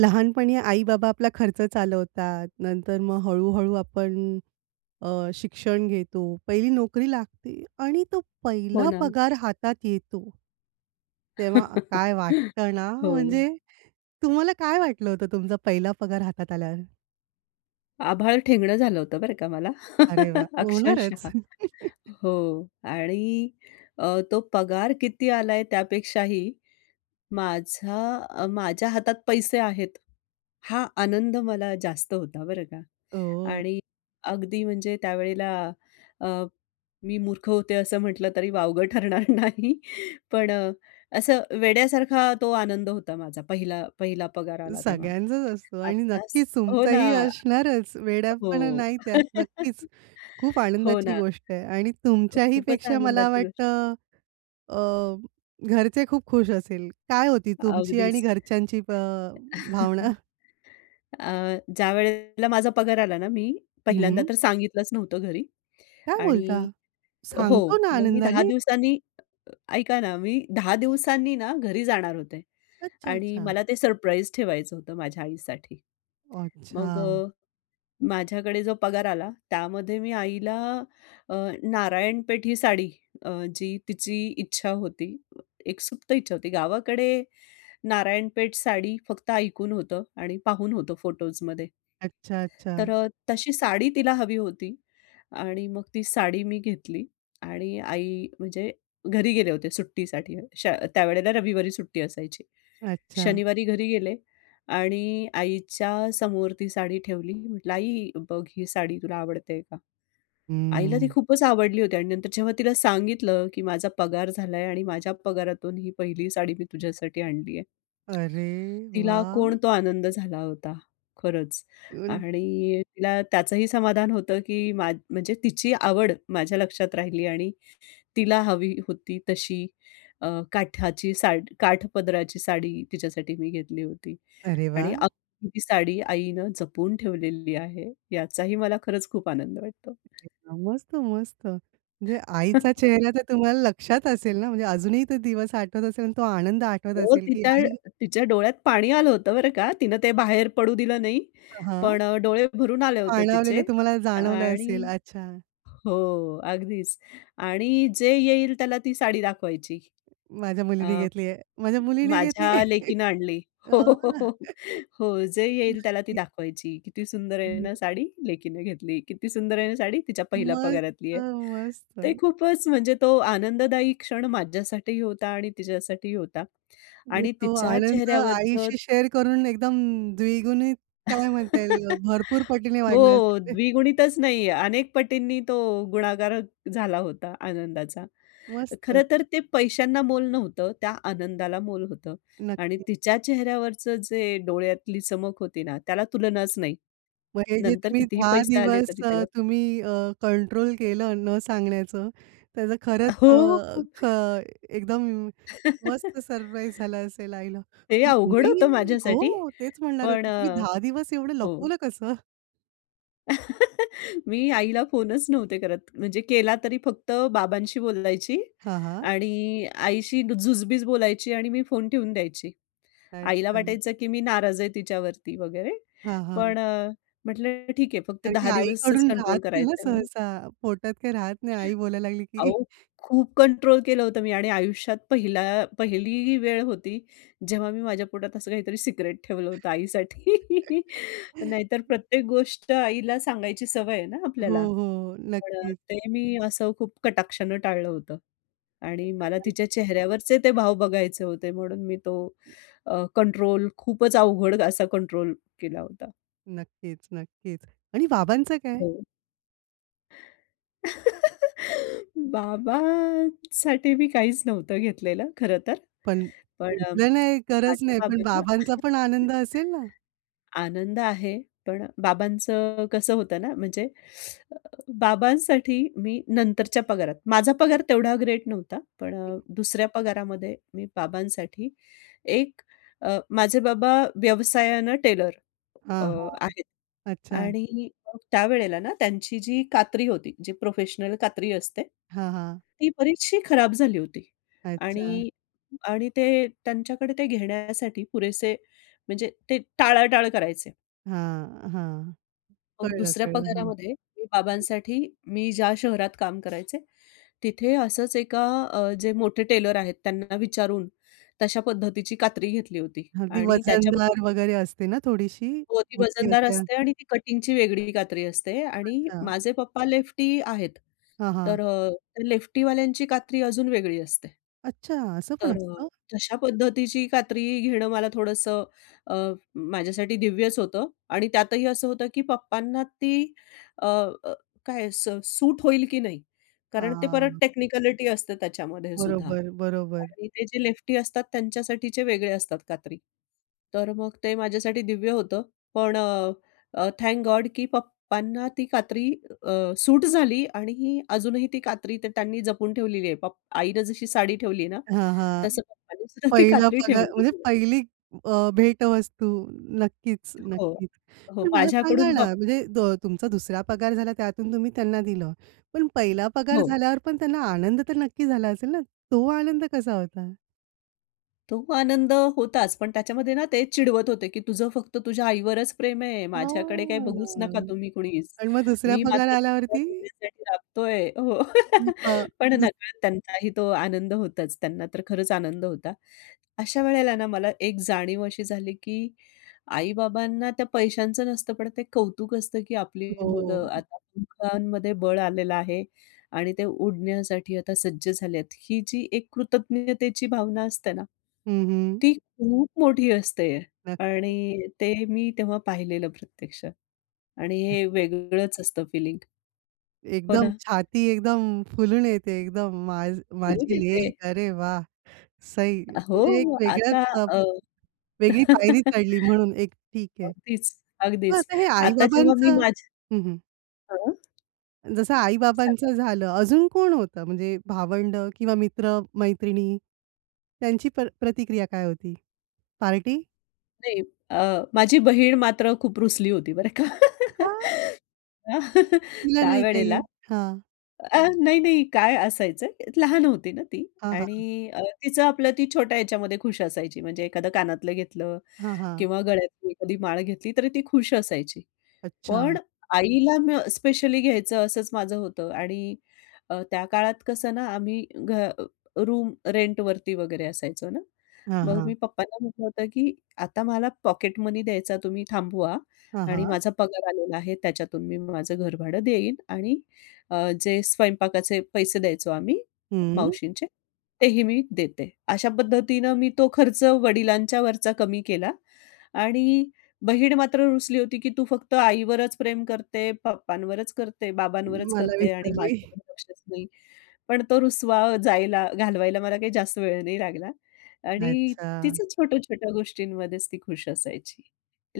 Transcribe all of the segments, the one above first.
लहानपणी आई-बाबा आपला खर्च चालवतात. नंतर मग हळू-हळू आपण अ, शिक्षण घेतो, पहिली नोकरी लागते आणि तो हो पहिला ना. पगार हातात येतो. तेव्हा अ, काय वाटतं ना, हो. म्हणजे तुम्हाला काय वाटलं होतं तुमचा पहिला पगार हातात आल्यावर? आभाळ ठेंगणं झालं होतं, बरं का मला अरे वाह! होणारच. अक्षरशः हो. आणि अ, तो पगार किती आलाय त्यापेक्षाही माझा माझ्या हातात पैसे आहेत. हा आनंद मला जास्त होता, बरं का. ओह! आणि अगदी म्हणजे त्यावेळेला अ, मी मूर्ख होते, असं म्हटलं तरी वावगं ठरणार नाही. पण अ, असं वेड्यासारखा तो आनंद होता माझा पहिला पहिला पगार आला तेव्हा, सगळ्यांचाच असतो आणि आत्ताच नक्कीच हो ना. तुमचाही असणारच. वेड्यापणा हो. नाही त्यात नक्कीच. खूप हो ना. आनंदाची गोष्ट आहे आणि अ, तुमच्याही खूपच पेक्षा मला आनंदाची गोष्ट वाटतं अ, घरचे खूप खुश असेल. काय होती तुमची आणि अगदीच. घरच्यांची अ, भावना? अ, ज्यावेळेला माझा पगार आला ना मी हं, पहिल्यांदा हं. तर सांगितलंच नव्हतं घरी. काय बोलता? आणि हो, सांगतो ना मग मी 10 आनंदाने? दिवसांनी ऐका ना, मी 10 दिवसांनी ना घरी जाणार होते. अच्छा, आणि अच्छा. मला ते सरप्राईज ठेवायचं होतं माझ्या आईसाठी. मग अच्छा. अ, माझ्याकडे जो पगार आला, त्यामध्ये मी आईला अ, नारायणपेठी साडी अ, जी तिची इच्छा होती, एक सुप्त इच्छा होती. गावाकडे नारायणपेठ साडी फक्त ऐकून होतं आणि पाहून होतं फोटोजमध्ये. अच्छा, तर अच्छा. अ, तशी साडी तिला हवी होती आणि मग ती साडी मी घेतली आणि आई म्हणजे घरी गेले होते सुट्टीसाठी. श त्यावेळेला रविवारी सुट्टी असायची. अच्छा. शनिवारी घरी गेले आणि आईच्या समोर ती साडी ठेवली. म्हटलं, "आई, बघ ही साडी तुला आवडते का?" आईला ती हं. खूपच आवडली होती आणि नंतर जेव्हा तिला सांगितलं, की "माझा पगार झालाय आणि माझ्या पगारातून ही पहिली साडी मी तुझ्यासाठी आणली आहे." अरे तिला वाह! कोण तो आनंद झाला होता खरंच. ऊन आणि तिला त्याचंही समाधान होतं की मा म्हणजे तिची आवड माझ्या लक्षात राहिली आणि तिला हवी होती तशी अ, काठाची सा काठपदराची साडी तिच्यासाठी मी घेतली होती. अरे आणि वाह! [unintelligible] ती साडी आईनं जपून ठेवलेली आहे. याचाही मला खरंच खूप आनंद वाटतो. एकदम मस्त, मस्त. म्हणजे आईचा चेहरा तर तुम्हाला लक्षात असेल ना? म्हणजे अजूनही तो दिवस आठवत असेल आणि तो आनंद आठवत हो, असेल की तिच्या आई तिच्या डोळ्यात पाणी आलं होतं बरं का. तिनं ते बाहेर पडू दिलं नाही. अ, हां. पण अ, डोळे भरून आले होते तिचे पाणावलेले तुम्हाला जाणवलं आणि असेल. अच्छा. हो. अगदीच. आणि जे येईल त्याला ती साडी दाखवायची. माझ्या अ, मुलीने घेतली आहे. माझ्या मुलीने घेतली "माझ्या आहे. लेकीनं आणली." अ, हो, हो, हो हो. जे येईल त्याला ती नक्की. दाखवायची. "किती सुंदर आहे ना [unintelligible] साडी? लेकीनं घेतली. किती सुंदर आहे ना साडी? तिच्या पहिल्या मस्त, पगारातली आहे." ते मस्त. खूपच म्हणजे तो आनंददायी क्षण माझ्यासाठीही होता आणि तिच्यासाठीही होता. मग आणि तो तिच्या आनंद चेहऱ्यावरचं आईशी शेअर करून एकदम द्विगुणित काय म्हणता येईल, भरपूर पटीने वाढला हो, असेल? द्विगुणितच नाही अनेक पटींनी तो गुणाकार झाला होता आनंदाचा. मस्त. खरंतर ते पैशांना मोल नव्हतं. त्या आनंदाला मोल होतं आणि नक्की. तिच्या चेहऱ्यावरचं जे डोळ्यातली चमक होती ना त्याला तुलनाच नाही. मग हे जे नंतर तुम्ही कितीही 10 पैसे आले दिवस तरी अ, त्याला तुम्ही अ, कंट्रोल केलं न सांगण्याचं, त्याचं खरंच अ, हो, हो. ख एकदम मस्त सरप्राईज झाला असेल आईला. हे अवघड मी होतं माझ्यासाठी हो. तेच म्हणणार पण होती तुम्ही अ, 10 दिवस एवढं हो. लपवलं कसं? मी आईला फोनचं नव्हते करत. म्हणजे केला तरी फक्त बाबांशी बोलायची. हां, हां. आणि आईशी जुजबीच बोलायची आणि मी फोन ठेवून द्यायची. आईला अच्छा. वाटायचं की मी नाराज आहे तिच्यावरती वगैरे. हां, हां. पण अ, म्हटलं, "ठीक आहे फक्त कारण की 10 दिवसचं आईकडून राहत कंट्रोल नाही हो करायचं आहे मला." सहसा. पोटात काही राहत नाही आई बोलायला लागली की अहो, खूप कंट्रोल केलं होतं मी. आणि आयुष्यात पहिला पहिली वेळ होती, जेव्हा मी माझ्या पोटात असं काहीतरी सिक्रेट ठेवलं होतं आईसाठी. नाहीतर प्रत्येक गोष्ट आईला सांगायची सवय आहे ना हो, आपल्याला. हो. पण नक्कीचं. ते मी असं खूप कटाक्षान टाळलं होतं. आणि एक मला सर्प्राइज. तिच्या चेहऱ्यावरचे ते भाव बघायचे होते. म्हणून मी तो अ, कंट्रोल खूपचं अवघड असा कंट्रोल केला होता. नक्कीचं, नक्कीचं. आणि बाबांचं काय? हो. बाबांसाठी मी काहीचं नव्हतं घेतलेलं खरंतर. पण पण घेतलं नाही गरज माझ्या नाही. पण बाबांना बाबांचा पण आनंद असेल ना? आनंद आहे. पण बाबांचं कसं होतं ना? म्हणजे अ, बाबांसाठी मी नंतरच्या पगारात, माझा पगार तेवढा ग्रेट नव्हता. पण [unintelligible] दुसऱ्या पगारामध्ये मी बाबांसाठी एक अ, माझे बाबा व्यवसायानं टेलर अ, हां, हां. आहेत. अच्छा. आणि मग त्यावेळेला ना त्यांची जी कात्री होती, जी प्रोफेशनल कात्री असते. ती हां, हां. बरीचशी खराब झाली होती. अच्छा. आणि, आणि ते त्यांच्याकडे ते घेण्यासाठी पुरेसे म्हणजे ते टाळाटाळ करायचे. हां, हां. मग कळलं, दुसऱ्या कळलं. हां. पगारामध्ये मी बाबांसाठी मी ज्या शहरात काम करायचे, तिथे असंच एका अ, जे मोठे टेलर आहेत त्यांना विचारून तशा पद्धतीची कात्री घेतली होती. अगदी आणि वजनदार त्याच्याबरोबर वगैरे असते ना थोडीशी, हो, ती मोठी वजनदार असते. हां. असते. आणि ती कटिंगची वेगळी कात्री असते. आणि अच्छा. माझे पप्पा लेफ्टी आहेत. हां, हां. तर अ, त्या लेफ्टीवाल्यांची कात्री अजून वेगळी असते. अच्छा, असं पण तर अ, असतं. तशा पद्धतीची कात्री घेणं मला थोडंसं अ, माझ्यासाठी दिव्यच होतं आणि त्यातही असं होतं की पप्पांना ती अ, अ, काय स सूट होईल की नाही. कारण ते परत हां. टेक्निकलिटी असते त्याच्यामध्येसुद्धा. बरोबर, बरोबर. आणि ते जे लेफ्टी असतात त्यांच्यासाठीचे वेगळे असतात कात्री. तर मग ते माझ्यासाठी दिव्य होतं. पण अ, अ, थँक गॉड की पप्पांना ती कात्री अ, सूट झाली आणि अजूनही ती कात्री ते त्यांनी जपून ठेवलेली आहे पप आईनं जशी साडी ठेवली आहे ना, हां, हां. तसं पप्पानेसुद्धा ती पहिला कात्री पगार ठेवलेली म्हणजे आहे. पहिली अ, भेटवस्तू नक्कीच, हो. नक्कीच. हो. पण मला सांगा माझ्याकडून ना पप म्हणजे दो तुमचा दुसरा पगार झाला त्यातून तुम्ही त्यांना दिलं. पण पहिला पगार हो. झाल्यावर पण त्यांना आनंद तर नक्की झाला असेल ना, तो आनंद कसा होता? तो आनंद होताच पण त्याच्यामध्ये ना ते चिडवत होते, की "तुझं फक्त तुझ्या आईवरच प्रेम आहे. माझ्याकडे काही बघूच नका हां तुम्ही कोणीच. आणि मग दुसऱ्या मी पगार मात्र तुम्हा आल्यावरती? सगळ्यांसाठी राबतोय." हो. मग अ, पण दुस नकळत त्यांचाही तो आनंद होताच. त्यांना तर खरंच आनंद होता. अशा वेळेला ना मला एक जाणीव अशी झाली, की आई-बाबांना त्या पैशांचं नसतं पण ते कौतुक असतं, की आपली हो. मुलं आता दोघांमध्ये बळ आलेलं आहे आणि ते उडण्यासाठी आता सज्ज झाले आहेत. ही जी एक कृतज्ञतेची भावना असते ना, हं, हं. ती खूप मोठी असते नक्कीच. आणि ते मी तेव्हा पाहिलेलं प्रत्यक्षात. आणि हे वेगळंच असतं फिलिंग. हो एकदम ना? छाती एकदम फुलून येते एकदम मा रोज माझी येते. लेक, अरे वाह! सही! म्हणजे हो, एका वेगळ्याच आता अ, अ वेगळी पायरी चढली म्हणून एक ठीक आहे. अगदीच, मग अगदीच. आता हे आता जेव्हा मी आई-बाबांचं माझ्या हं, हं. हां. जसं सांगा. आई-बाबांचं झालं अजून कोण होतं म्हणजे भावंड किंवा मित्र-मैत्रिणी? त्यांची प प्रतिक्रिया काय होती? पार्टी? नाही अ, माझी बहीण मात्र खूप रुसली होती बरं का. का? तुला नाही काही. त्यावेळेला हां. अ, नाही, नाही काय असायचं लहान होती ना ती. हां, हां. आणि तिचं आपलं ती छोट्या ह्याच्यामध्ये खुश असायची. म्हणजे एखादं कानातलं घेतलं हां, हां. किंवा गळ्यातली एखादी माळ घेतली तरी ती खुश असायची. अच्छा. पण आईला म स्पेशली घ्यायचं असंच माझं होतं आणि अ, त्या काळात कसं ना आम्ही घ रूम रेंट वरती वगैरे असायचो ना. हां, मग मी हां. पप्पांना म्हटलं होतं, की "आता मला पॉकेट मनी द्यायचा तुम्ही थांबवा हां, आणि हां. माझा पगार आलेला आहे. त्याच्यातून मी माझं घरभाडं देईन आणि अ, जे स्वयंपाकाचे पैसे द्यायचो आम्ही हं. मावशींचे तेही मी देते." अशा पद्धतीनं मी तो खर्च वडिलांच्यावरचा कमी केला. आणि बहीण मात्र रुसली होती, की तू फक्त आईवरच प्रेम करते, पप्पांवरच करते, बाबांवरच मला करते आणि विसरली. माझ्यावर लक्षच नाही. पण तो रुसवा जायला घालवायला मला काही जास्त वेळ नाही लागला. आणि अच्छा. तिचं छोट्या-छोट्या गोष्टींमध्येच ती खुश असायची.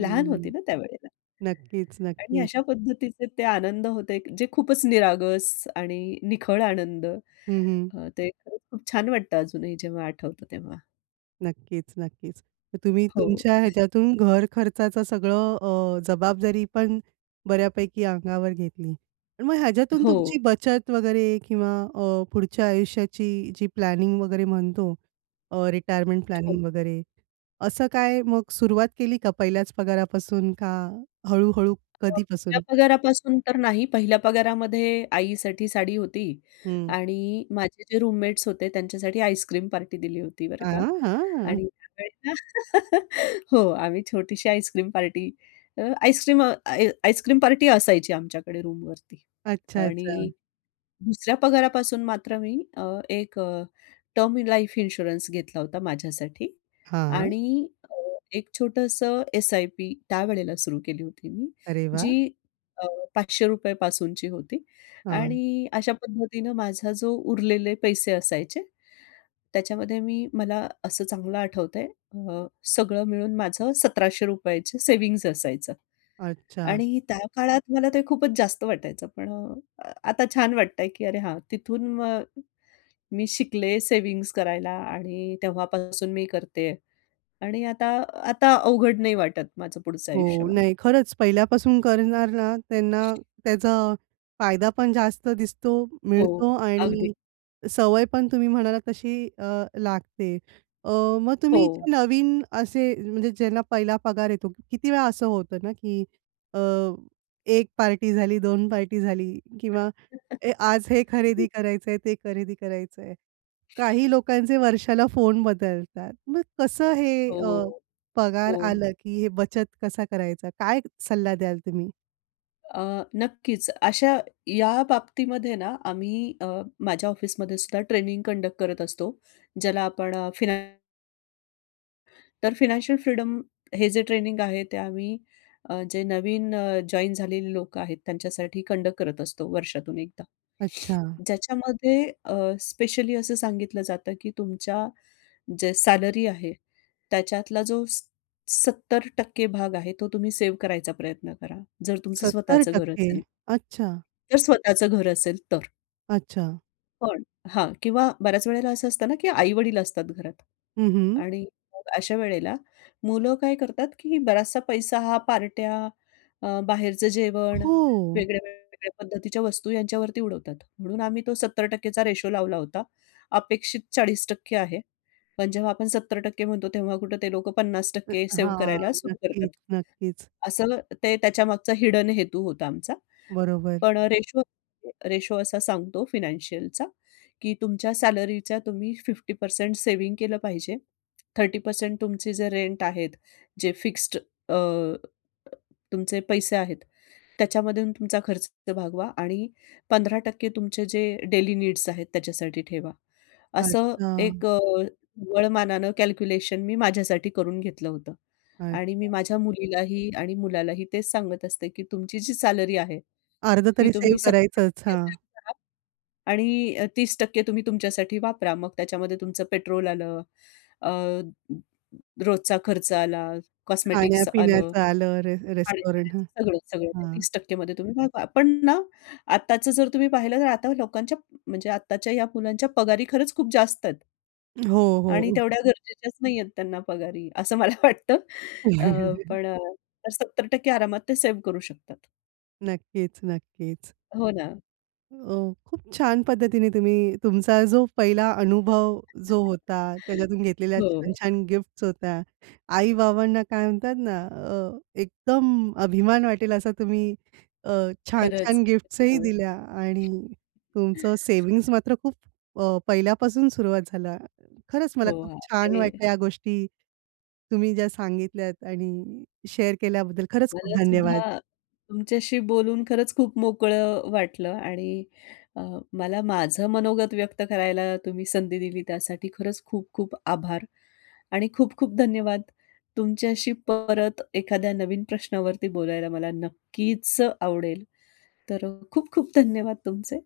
लहान होती ना त्यावेळेला. नक्कीच, आणि नक्कीच. अशा पद्धतीचे ते आनंद होते जे खूपच निरागस आणि निखळ आनंद. हं, हं. अ, ते खूप खूप छान वाटतं अजूनही जेव्हा आठवतं तेव्हा. नक्कीच, नक्कीच. तर तुम्ही हो. तुमच्या ह्याच्यातून घर खर्चाचं सगळं अ, जबाबदारी पण, बऱ्यापैकी अंगावर घेतली. आणि मग ह्याच्यातून हो. तुमची बचत वगैरे किंवा अ, पुढच्या आयुष्याची जी प्लॅनिंग वगैरे म्हणतो, अ, रिटायरमेंट हो. प्लॅनिंग वगैरे, असं काय मग सुरुवात केली का पहिल्याच पगारापासून का, हळू-हळू [unintelligible] पहिल्या कधीपासून? पगारापासून तर नाही. पहिल्या पगारामध्ये आईसाठी साडी होती हं. आणि माझे जे रूममेट्स होते त्यांच्यासाठी आईस्क्रीम पार्टी दिली होती बरं का. हां, हां. आणि [unintelligible] हो. आम्ही छोटीशी आईस्क्रीम पार्टी, अ, आईस्क्रीम अ, आइ आइसक्रीम पार्टी असायची आमच्याकडे रूमवरती. अच्छा, अच्छा. आणि दुसऱ्या पगारापासून मात्र मी अ, एक अ, टर्म इन लाईफ इन्शुरन्स घेतला होता माझ्यासाठी. हां. आणि अ, एक छोटंसं एस-आय-पी त्यावेळेला सुरु केली होती मी, अरे जी वाह! अ, ₹500 पासूनची होती. हां. आणि अशा पद्धतीने माझा जो उरलेले पैसे असायचे, त्याच्यामध्ये मी मला असं चांगलं आठवत आहे अ, सगळं मिळून माझं ₹1700 ची सेव्हिंग्ज असायचं. अच्छा. आणि त्या काळात मला ते खूपच जास्त वाटायचं. पण अ, आता छान वाटतंय की अरे हां, तिथून मग, मी शिकले सेव्हिंग्ज करायला आणि तेव्हापासून मी करते आहे. आणि आता, आता अवघड नाही वाटत माझं पुढचं आयुष्य हो. मला. नाही खरंच पहिल्यापासून करणार ना, त्यांना त्याचा, फायदा पण जास्त दिसतो, हो. मिळतो अगदी. आणि सवय पण तुम्ही म्हणालात तशी अ, लागते. अ, मग तुम्ही हो. जे नवीन असे म्हणजे ज्यांना पहिला पगार येतो किती वेळा असं होतं ना, की अ, 1 पार्टी झाली, 2 पार्टी झाली किंवा ए आज हे खरेदी करायचंय, ते खरेदी करायचं आहे. काही लोकांचे वर्षाला फोन बदलतात. मग कसं हे अ, हो, पगार हो. आला की हे बचत कसा करायचा? काय सल्ला द्याल तुम्ही? अ, नक्कीच, अशा या बाबतीमध्ये ना आम्ही अ, माझ्या ऑफिसमध्ये सुद्धा ट्रेनिंग कंडक्ट करत असतो. ज्याला आपण अ, फिनान तर फिनॅन्शियल फ्रीडम हे जे ट्रेनिंग आहे ते आम्ही अ, जे नवीन अ, जॉइन झालेली लोकं आहेत त्यांच्यासाठी कंडक्ट करत असतो वर्षातून एकदा. अच्छा. ज्याच्यामध्ये अ, स्पेशली असं सांगितलं जातं, की "तुमच्या जे सॅलरी आहे, त्याच्यातला जो स सत्तर टक्के भाग आहे, तो तुम्ही सेव्ह करायचा प्रयत्न करा. जर तुमचं सत्तर स्वतःचं घर टक्के असेल." अच्छा. जर स्वतःच घर असेल तर. अच्छा. पण हां, किंवा बऱ्याच वेळेला असं असतं ना की आई-वडील असतात घरात हं, हं. आणि मग अशा वेळेला मुलं काय करतात की बराचसा पैसा हा पार्ट्या, अ, बाहेरचं जेवण, हो. वेगळ्या-वेगळ्या पद्धतीच्या वस्तू यांच्यावरती उडवतात, म्हणून आम्ही तो 70% चा रेशो लावला होता, अपेक्षित 40% आहे. पण जेव्हा आपण 70% म्हणतो, तेव्हा कुठं ते लोकं पन्नास अ, टक्के सेव्ह हां. करायला सुरू करतात. नक्कीच, नक्कीच. असं ते त्याच्यामागचा हिडन हेतू होता आमचा. बरोबर. पण रेशो रेशो असा सांगतो फिनॅन्शियलचा की तुमच्या सॅलरीचा तुम्ही 50% सेव्हिंग केलं पाहिजे. 30% तुमचे जे रेंट आहेत, जे फिक्स्ड अ, अ, तुमचे पैसे आहेत त्याच्यामधून तुमचा खर्च भागवा आणि 15% तुमचे जे डेली नीड्स आहेत, त्याच्यासाठी ठेवा. असं अच्छा. एक अ, वळमानानं कॅल्क्युलेशन मी माझ्यासाठी करून घेतलं होतं आणि मी अच्छा. माझ्या मुलीलाही आणि मुलालाही तेच सांगत असते की तुमची जी सॅलरी आहे अर्ध ती तरी तुम्ही सेव्ह सत्तर करायचंच. टक्के हां. सेव्ह करा आणि अ, 30% तुम्ही तुमच्यासाठी वापरा. मग त्याच्यामध्ये तुमचं पेट्रोल आलं. अ, रोजचा खर्च आला, कॉस्मेटिक्स आलं, खाण्या-पिण्याचं आलं रे रेस्टॉरंट हं, खाण्या-पिण्याचं सगळं, सगळं ते हं. 30% मध्ये तुम्ही भागवा. पण ना आत्ताच जर तुम्ही पाहिलं ना, तर आता लोकांच्या म्हणजे आत्ताच्या या मुलांच्या पगारी खरंच खूप जास्त आहेत. हो, आणि हो. तेवढ्या गरजेच्याचं नाही आहे त्यांना पगारी असं मला वाटतं. अ, पण अ, 70% आरामात ते सेव्ह करू शकतात. नक्कीच, नक्कीच. हो ना. अ, खूप छान पद्धतीने तुम्ही तुमचा जो पहिला अनुभव जो होता, त्याच्यातून घेतलेल्या हो. छान-छान गिफ्ट्स होत्या. आई-बाबांना काय म्हणतात ना अ, एकदम अभिमान वाटेल असा तुम्ही अ, खरंच छान-छान गिफ्ट्स ही हो. दिल्या आणि तुमचं सेव्हिंग्ज मात्र खूप अ, पहिल्यापासून सुरुवात झालं. खरंच हो, मला खूप हां. छान ते वाटलं या गोष्टी तुम्ही ज्या सांगितल्यात आणि शेअर केल्याबद्दल खरंच मला खूप धन्यवाद. सुद्धा तुमच्याशी बोलून खरंच खूप मोकळं अ, वाटलं आणि अ, मला माझं मनोगत व्यक्त करायला तुम्ही संधी दिली त्यासाठी खरंच खूप-खूप आभार आणि खूप-खूप धन्यवाद. तुमच्याशी परत एखाद्या नवीन प्रश्नावरती बोलायला मला नक्कीच आवडेल. तर अ, खूप-खूप धन्यवाद तुमचे.